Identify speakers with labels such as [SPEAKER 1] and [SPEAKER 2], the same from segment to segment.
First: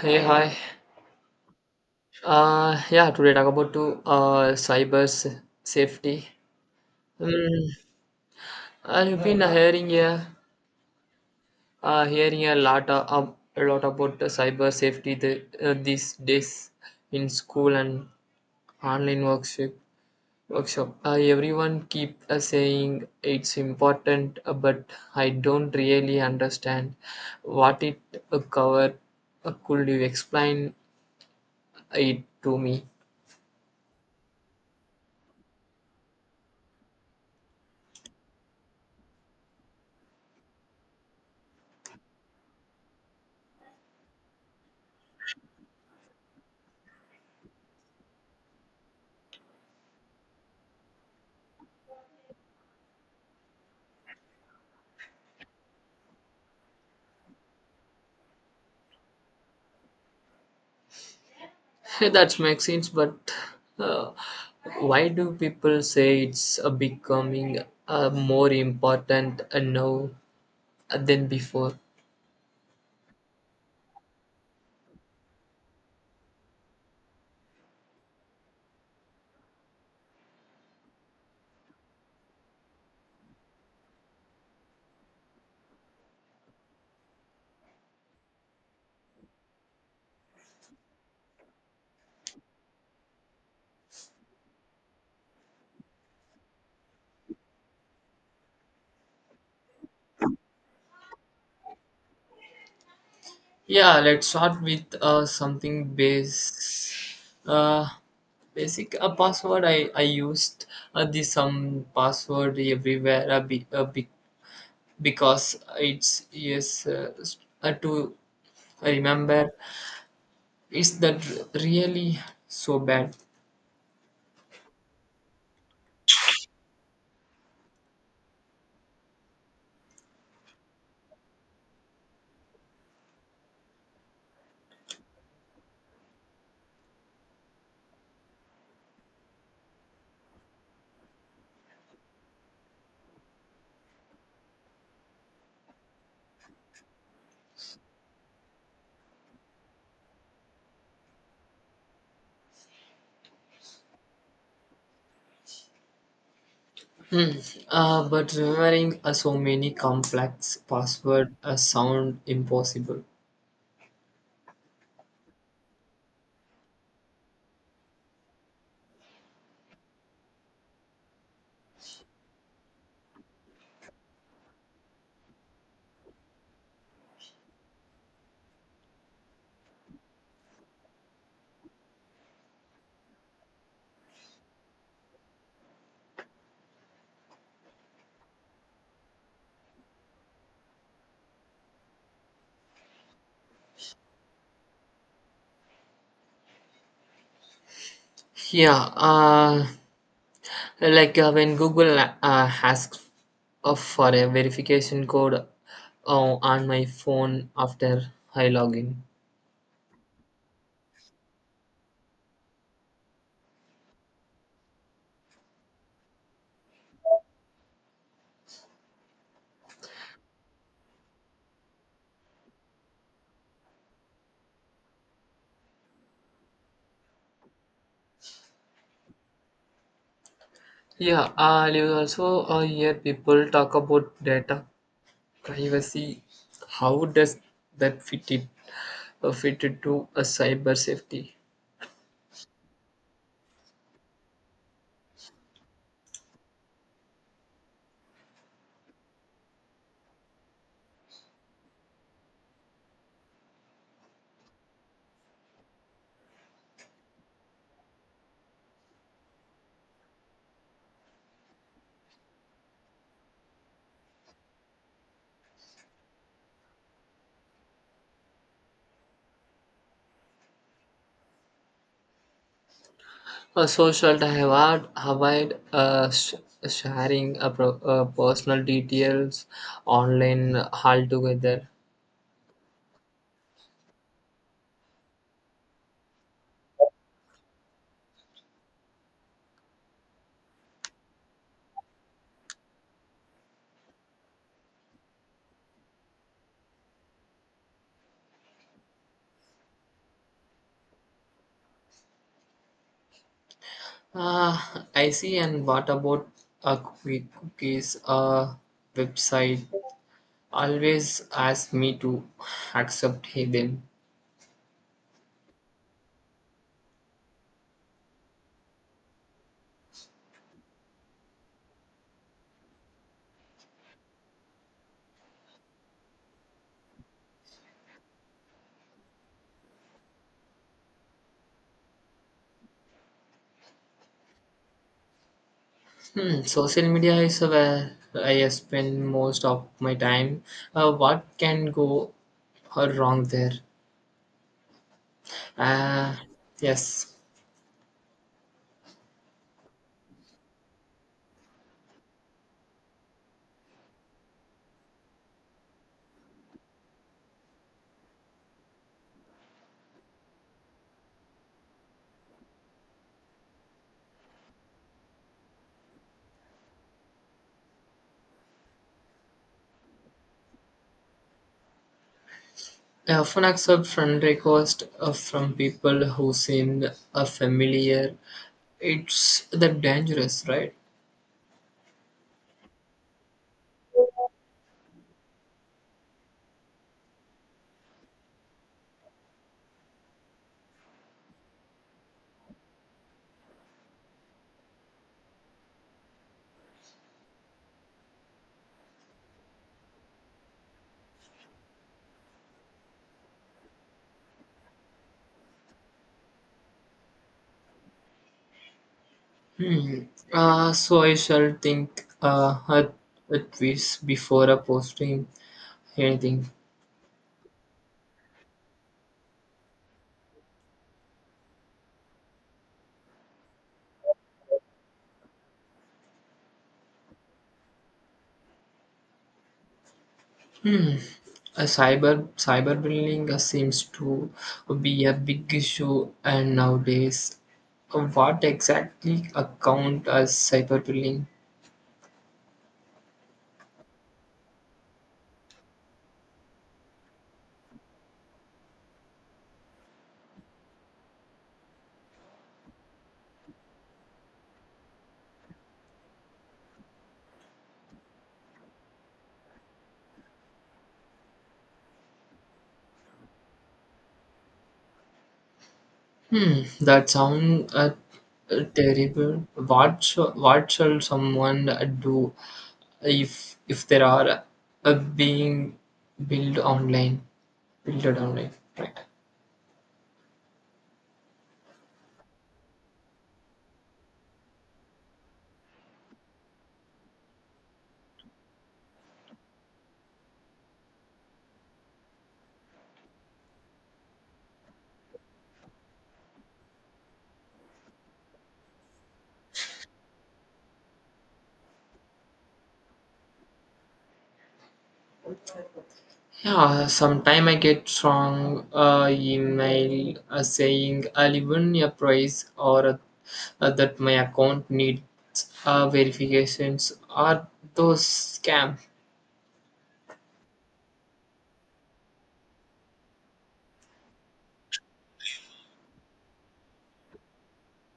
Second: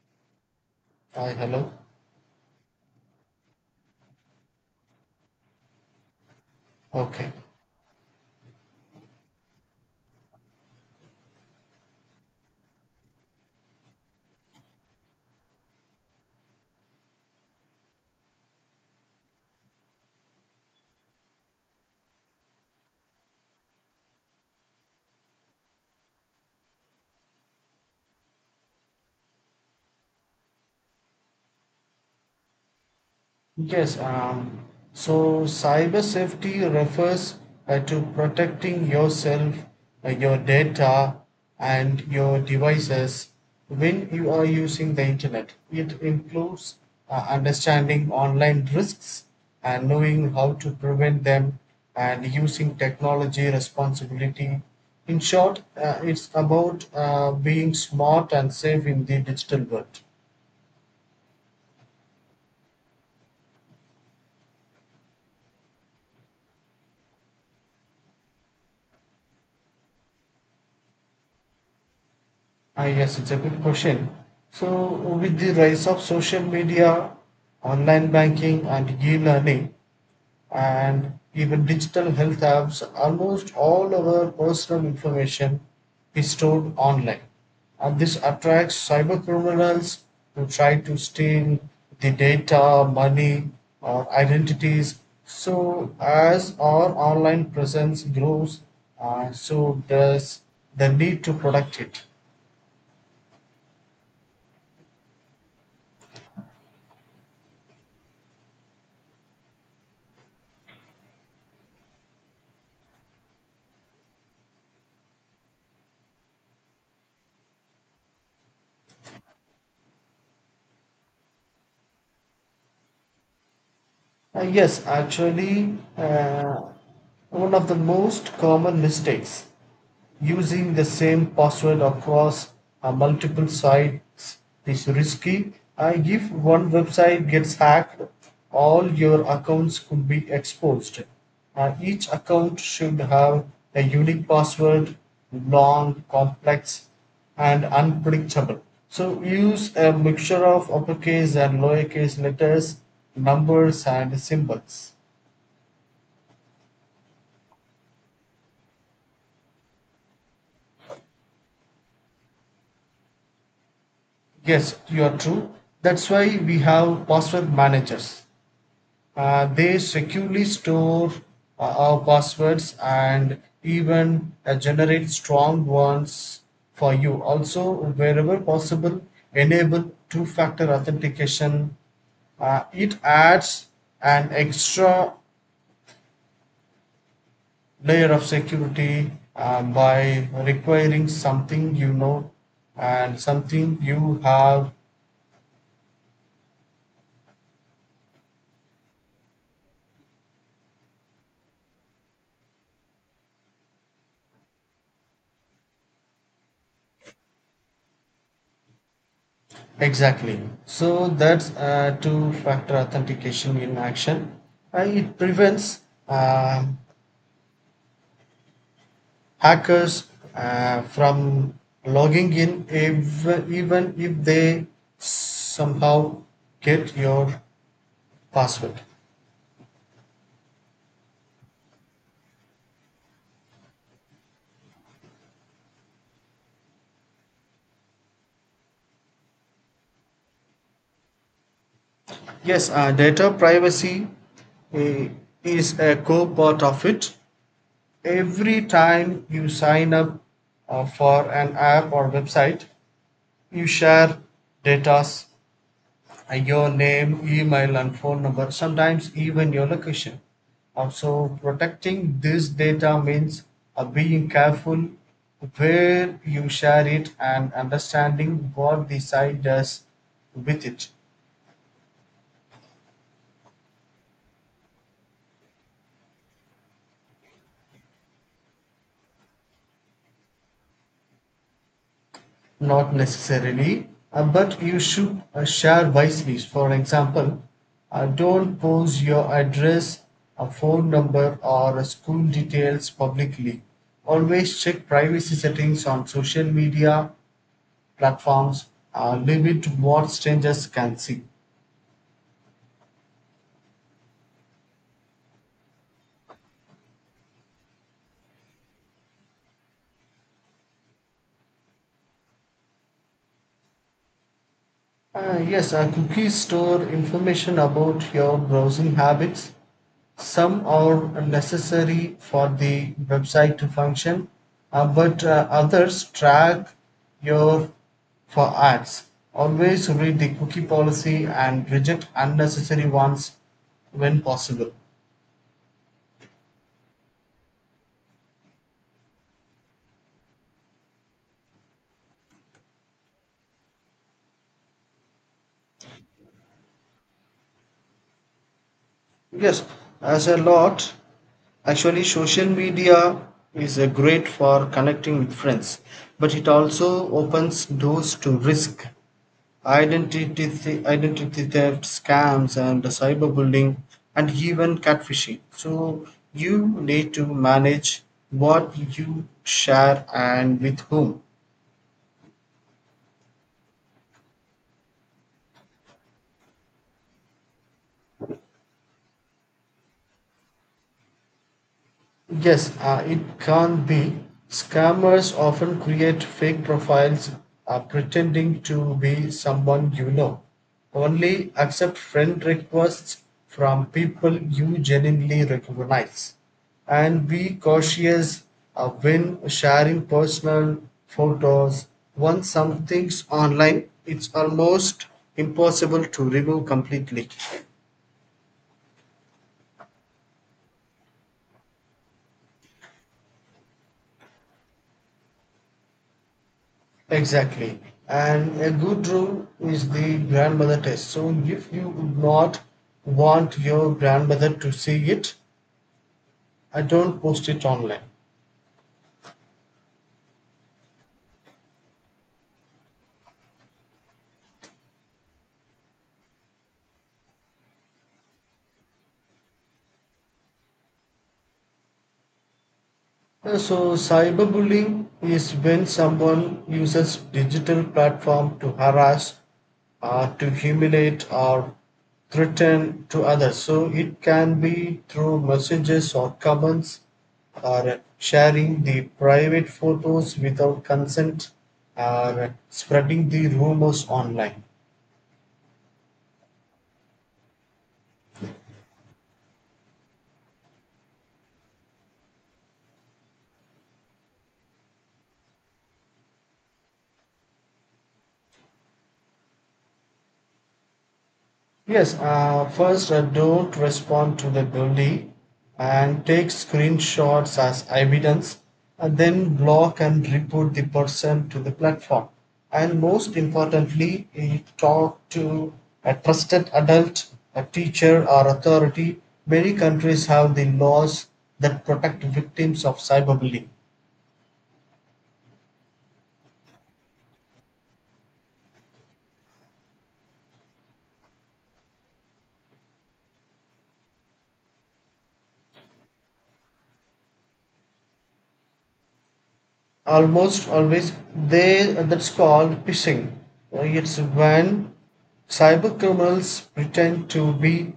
[SPEAKER 1] Hey, hi.
[SPEAKER 2] Hi, hello.
[SPEAKER 1] Yeah, today talk about to cyber safety.
[SPEAKER 2] Okay.
[SPEAKER 1] Mm, I've been hearing a a lot about the cyber safety these days in school and online workshop. Everyone keep saying it's important, but I don't really understand what it cover. Could you explain it to me?
[SPEAKER 2] Yes, um, so cyber safety refers to protecting yourself, your data, and your devices when you are using the internet. It includes understanding online risks and knowing how to prevent them and using technology responsibility. In short, it's about being smart and safe in the digital world.
[SPEAKER 1] That makes sense, but uh, why do people say it's becoming more important now than before?
[SPEAKER 2] Ah, yes, it's a good question. So, with the rise of social media, online banking, and e learning, and even digital health apps, almost all our personal information is stored online. And this attracts cyber criminals who try to steal the data, money, or identities. So, as our online presence grows, so does the need to protect it.
[SPEAKER 1] Yeah, let's start with uh, basic. A password I used this some password everywhere because it's yes to remember. Is that really so bad?
[SPEAKER 2] Yes, actually, one of the most common mistakes Using the same password across multiple sites is risky. If one website gets hacked, all your accounts could be exposed. Each account should have a unique password, long, complex, and unpredictable. So use a mixture of uppercase and lowercase letters, numbers, and symbols.
[SPEAKER 1] But remembering so many complex password sound impossible.
[SPEAKER 2] Yes, you are true. That's why we have password managers. They securely store our passwords and even generate strong ones for you. Also, wherever possible, enable two factor authentication. It adds an extra layer of security by requiring something you know and something you have.
[SPEAKER 1] Yeah, like when Google asks for a verification code on my phone after I log in.
[SPEAKER 2] Exactly. So that's two-factor authentication in action. It prevents uh, hackers from logging in if, even if they somehow get your password.
[SPEAKER 1] Yeah, you also hear people talk about data privacy. How does that fit it fit into a cyber safety?
[SPEAKER 2] Yes, Data privacy uh, is a core part of it. Every time you sign up for an app or website, you share data, your name, email, and phone number, sometimes even your location. Also, protecting this data means being careful where you share it and understanding what the site does with it.
[SPEAKER 1] A social divide avoid sharing a personal details online altogether.
[SPEAKER 2] Not necessarily, but you should share wisely. For example, don't post your address, a phone number, or school details publicly. Always check privacy settings on social media platforms, limit what strangers can see.
[SPEAKER 1] Uh, I see. And what about a quick cookies website? Always ask me to accept them.
[SPEAKER 2] Yes, cookies store information about your browsing habits. Some are necessary for the website to function, but others track your for ads. Always read the cookie policy and reject unnecessary ones when possible.
[SPEAKER 1] Hmm, social media is where I spend most of my time. What can go wrong there? Uh, yes.
[SPEAKER 2] Yes, as a lot. Actually, social media is a great for connecting with friends, but it also opens doors to risk, identity, identity theft, scams, and cyberbullying, and even catfishing. So you need to manage what you share and with whom.
[SPEAKER 1] I often accept friend requests from people who seem familiar. It's that dangerous, right?
[SPEAKER 2] Yes, it can be. Scammers often create fake profiles pretending to be someone you know. Only accept friend requests from people you genuinely recognize. And be cautious when sharing personal photos. Once something's online, it's almost impossible to remove completely.
[SPEAKER 1] Hmm. So I shall think at this before posting anything.
[SPEAKER 2] Exactly. And a good rule is the grandmother test. So if you would not want your grandmother to see it, I don't post it online.
[SPEAKER 1] Hmm. A cyberbullying seems to be a big issue, and nowadays, what exactly account as cyberbullying?
[SPEAKER 2] So, cyberbullying is when someone uses digital platform to harass, to humiliate, or threaten to others. So, it can be through messages or comments, or sharing the private photos without consent, or spreading the rumors online.
[SPEAKER 1] Hmm, that sounds terrible. What shall someone do if there are being built online, built online, right?
[SPEAKER 2] Yes, first don't respond to the bully and take screenshots as evidence and then block and report the person to the platform. And most importantly, talk to a trusted adult, a teacher or authority. Many countries have the laws that protect victims of cyberbullying.
[SPEAKER 1] Yeah, sometime I get strong email saying I'll even a price or that my account needs verifications or those scam.
[SPEAKER 2] Almost always they that's called phishing. It's when cyber criminals pretend to be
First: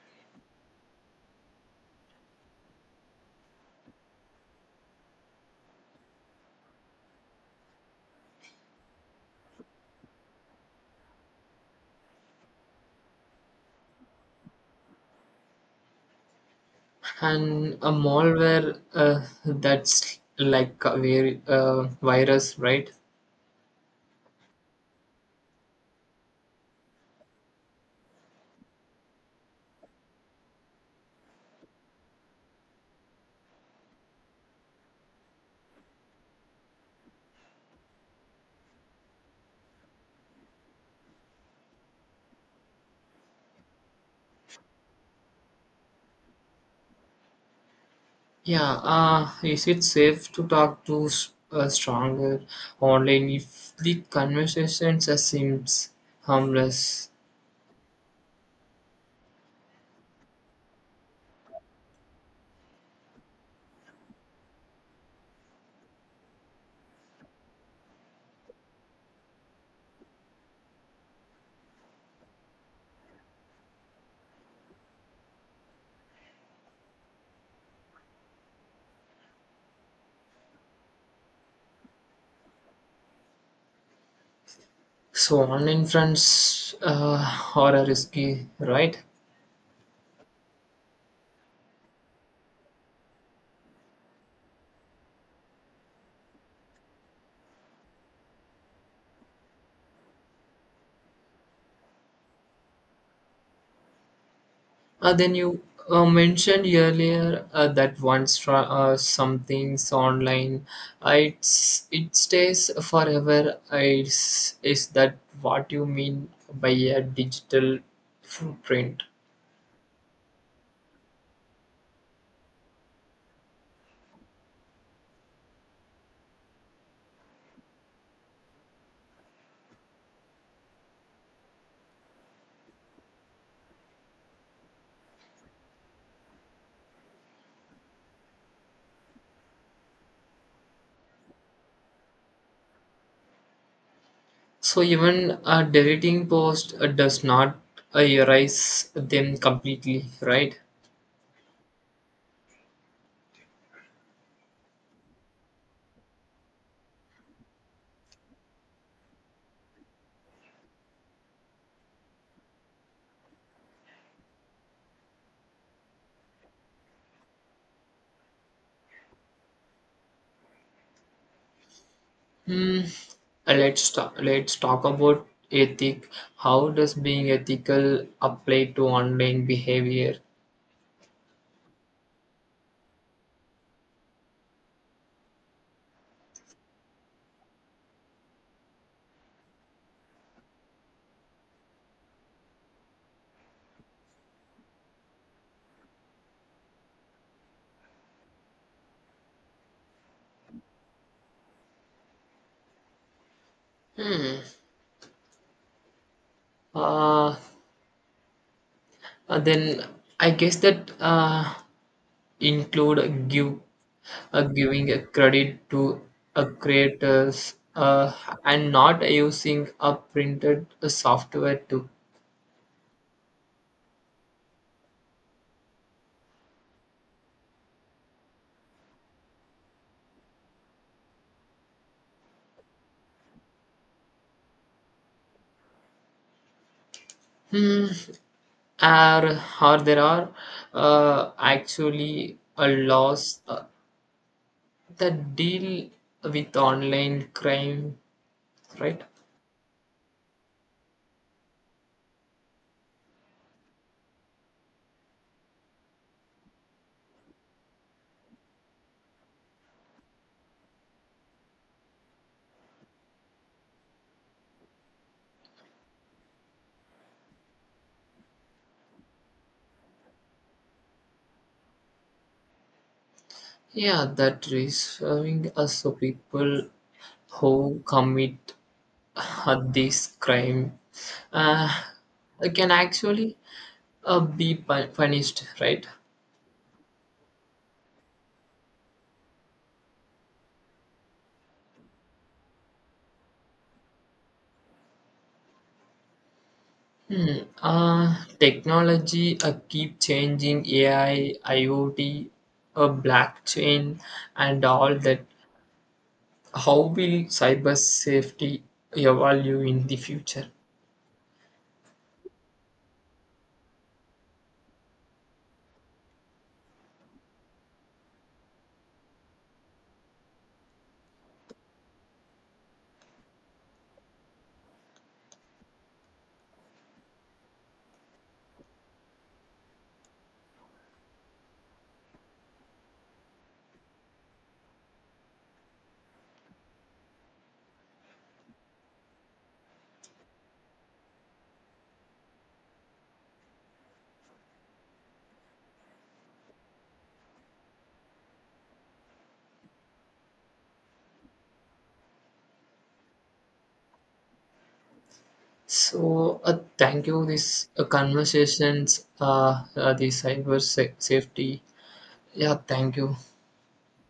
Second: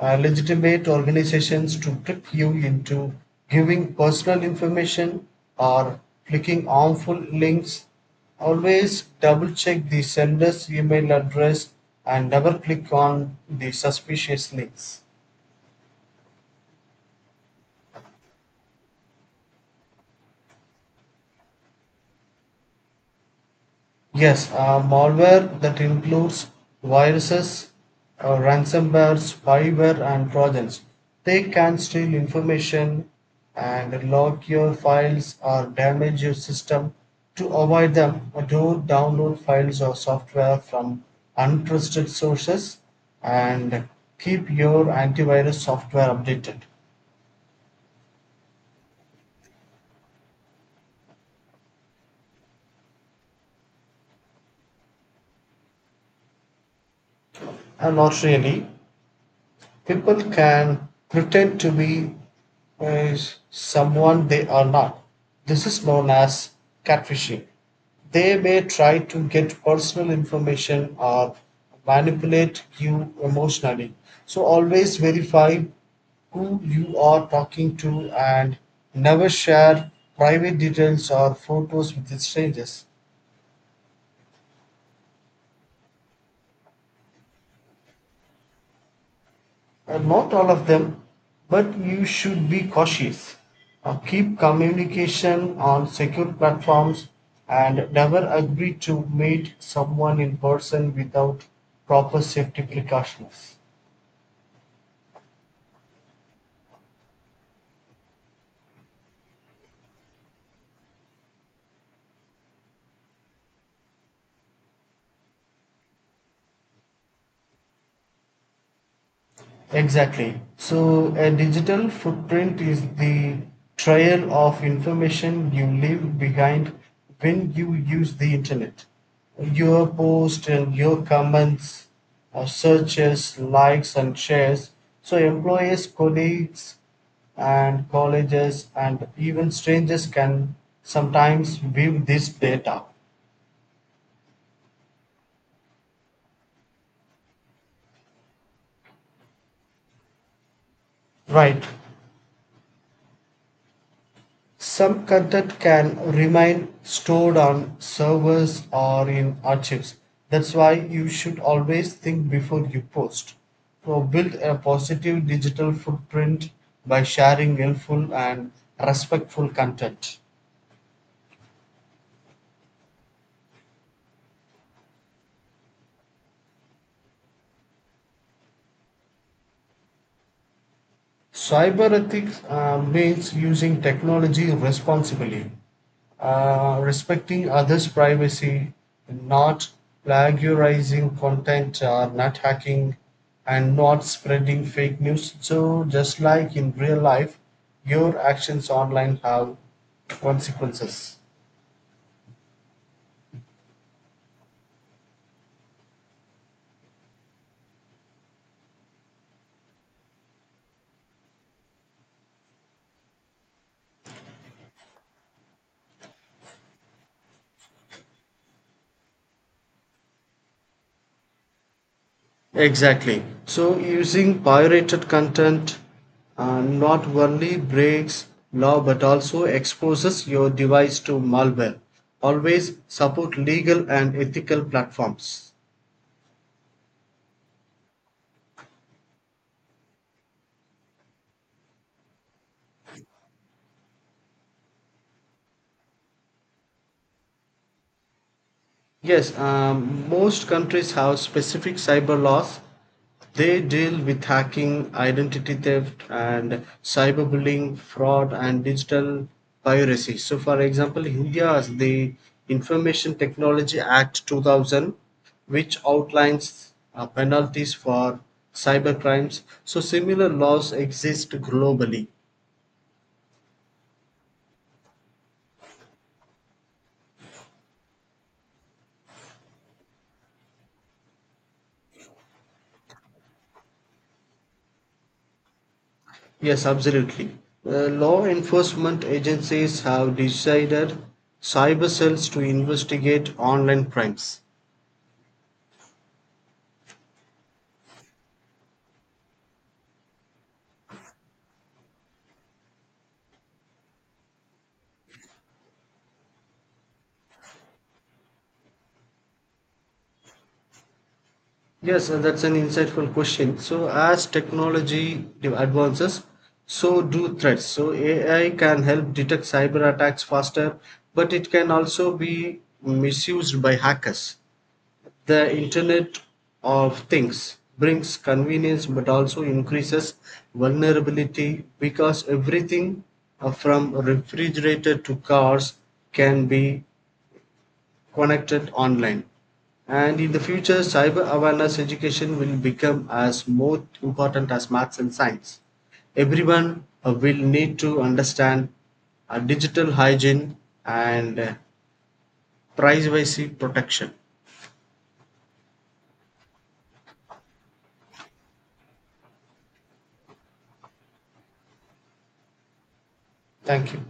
[SPEAKER 2] legitimate organizations to trick you into giving personal information or clicking harmful links. Always double check the sender's email address and never click on the suspicious links.
[SPEAKER 1] And a malware that's like a virus, right?
[SPEAKER 2] Yes, malware that includes viruses, ransomware, spyware, and trojans. They can steal information and lock your files or damage your system. To avoid them, don't download files or software from untrusted sources and keep your antivirus software updated.
[SPEAKER 1] Yeah, is it safe to talk to stronger online if the conversations seems harmless?
[SPEAKER 2] And not really. People can pretend to be uh, someone they are not. This is known as catfishing. They may try to get personal information or manipulate you emotionally. So always verify who you are talking to and never share private details or photos with strangers.
[SPEAKER 1] So online friends are a risky, right?
[SPEAKER 2] Not all of them, but you should be cautious. Keep communication on secure platforms and never agree to meet someone in person without proper safety precautions.
[SPEAKER 1] Then you mentioned earlier that once something's online, it stays forever. Is that what you mean by a digital footprint?
[SPEAKER 2] Exactly. So, a digital footprint is the trail of information you leave behind when you use the internet. Your posts and your comments, searches, likes, and shares. So, employees, colleagues, and colleges, and even strangers can sometimes view this data.
[SPEAKER 1] So even a deleting post does not erase them completely, right?
[SPEAKER 2] Right. Some content can remain stored on servers or in archives. That's why you should always think before you post. So build a positive digital footprint by sharing helpful and respectful content.
[SPEAKER 1] Hmm. Let's talk about ethic. How does being ethical apply to online behavior?
[SPEAKER 2] Cyber ethics means using technology responsibly, respecting others' privacy, not plagiarizing content, or not hacking, and not spreading fake news. So, just like in real life, your actions online have consequences.
[SPEAKER 1] Uh, then I guess that include give giving a credit to a creators and not using a printed software too.
[SPEAKER 2] Exactly. So using pirated content not only breaks law but also exposes your device to malware. Always support legal and ethical platforms.
[SPEAKER 1] Hmm. Are there are actually a loss that deal with online crime, right?
[SPEAKER 2] Yes, Most countries have specific cyber laws. They deal with hacking, identity theft, and cyberbullying, fraud, and digital piracy. So, for example, India has the Information Technology Act 2000, which outlines penalties for cybercrimes. So, similar laws exist globally.
[SPEAKER 1] Yeah, that is serving us so people who commit this crime uh, can actually punished, right?
[SPEAKER 2] Yes, absolutely. Law enforcement agencies have decided cyber cells to investigate online crimes.
[SPEAKER 1] Hmm. Technology keep changing AI, IoT, blockchain, and all that. How will cyber safety evolve in the future?
[SPEAKER 2] Yes, that's an insightful question. So, as technology advances, so do threats. So, AI can help detect cyber attacks faster, but it can also be misused by hackers. The Internet of Things brings convenience but also increases vulnerability because everything from refrigerator to cars can be connected online. And in the future, cyber awareness education will become as more important as maths and science. Everyone will need to understand digital hygiene and privacy protection.
[SPEAKER 1] So, thank you. This conversations, the cyber safety. Yeah, thank you.
[SPEAKER 2] Thank you.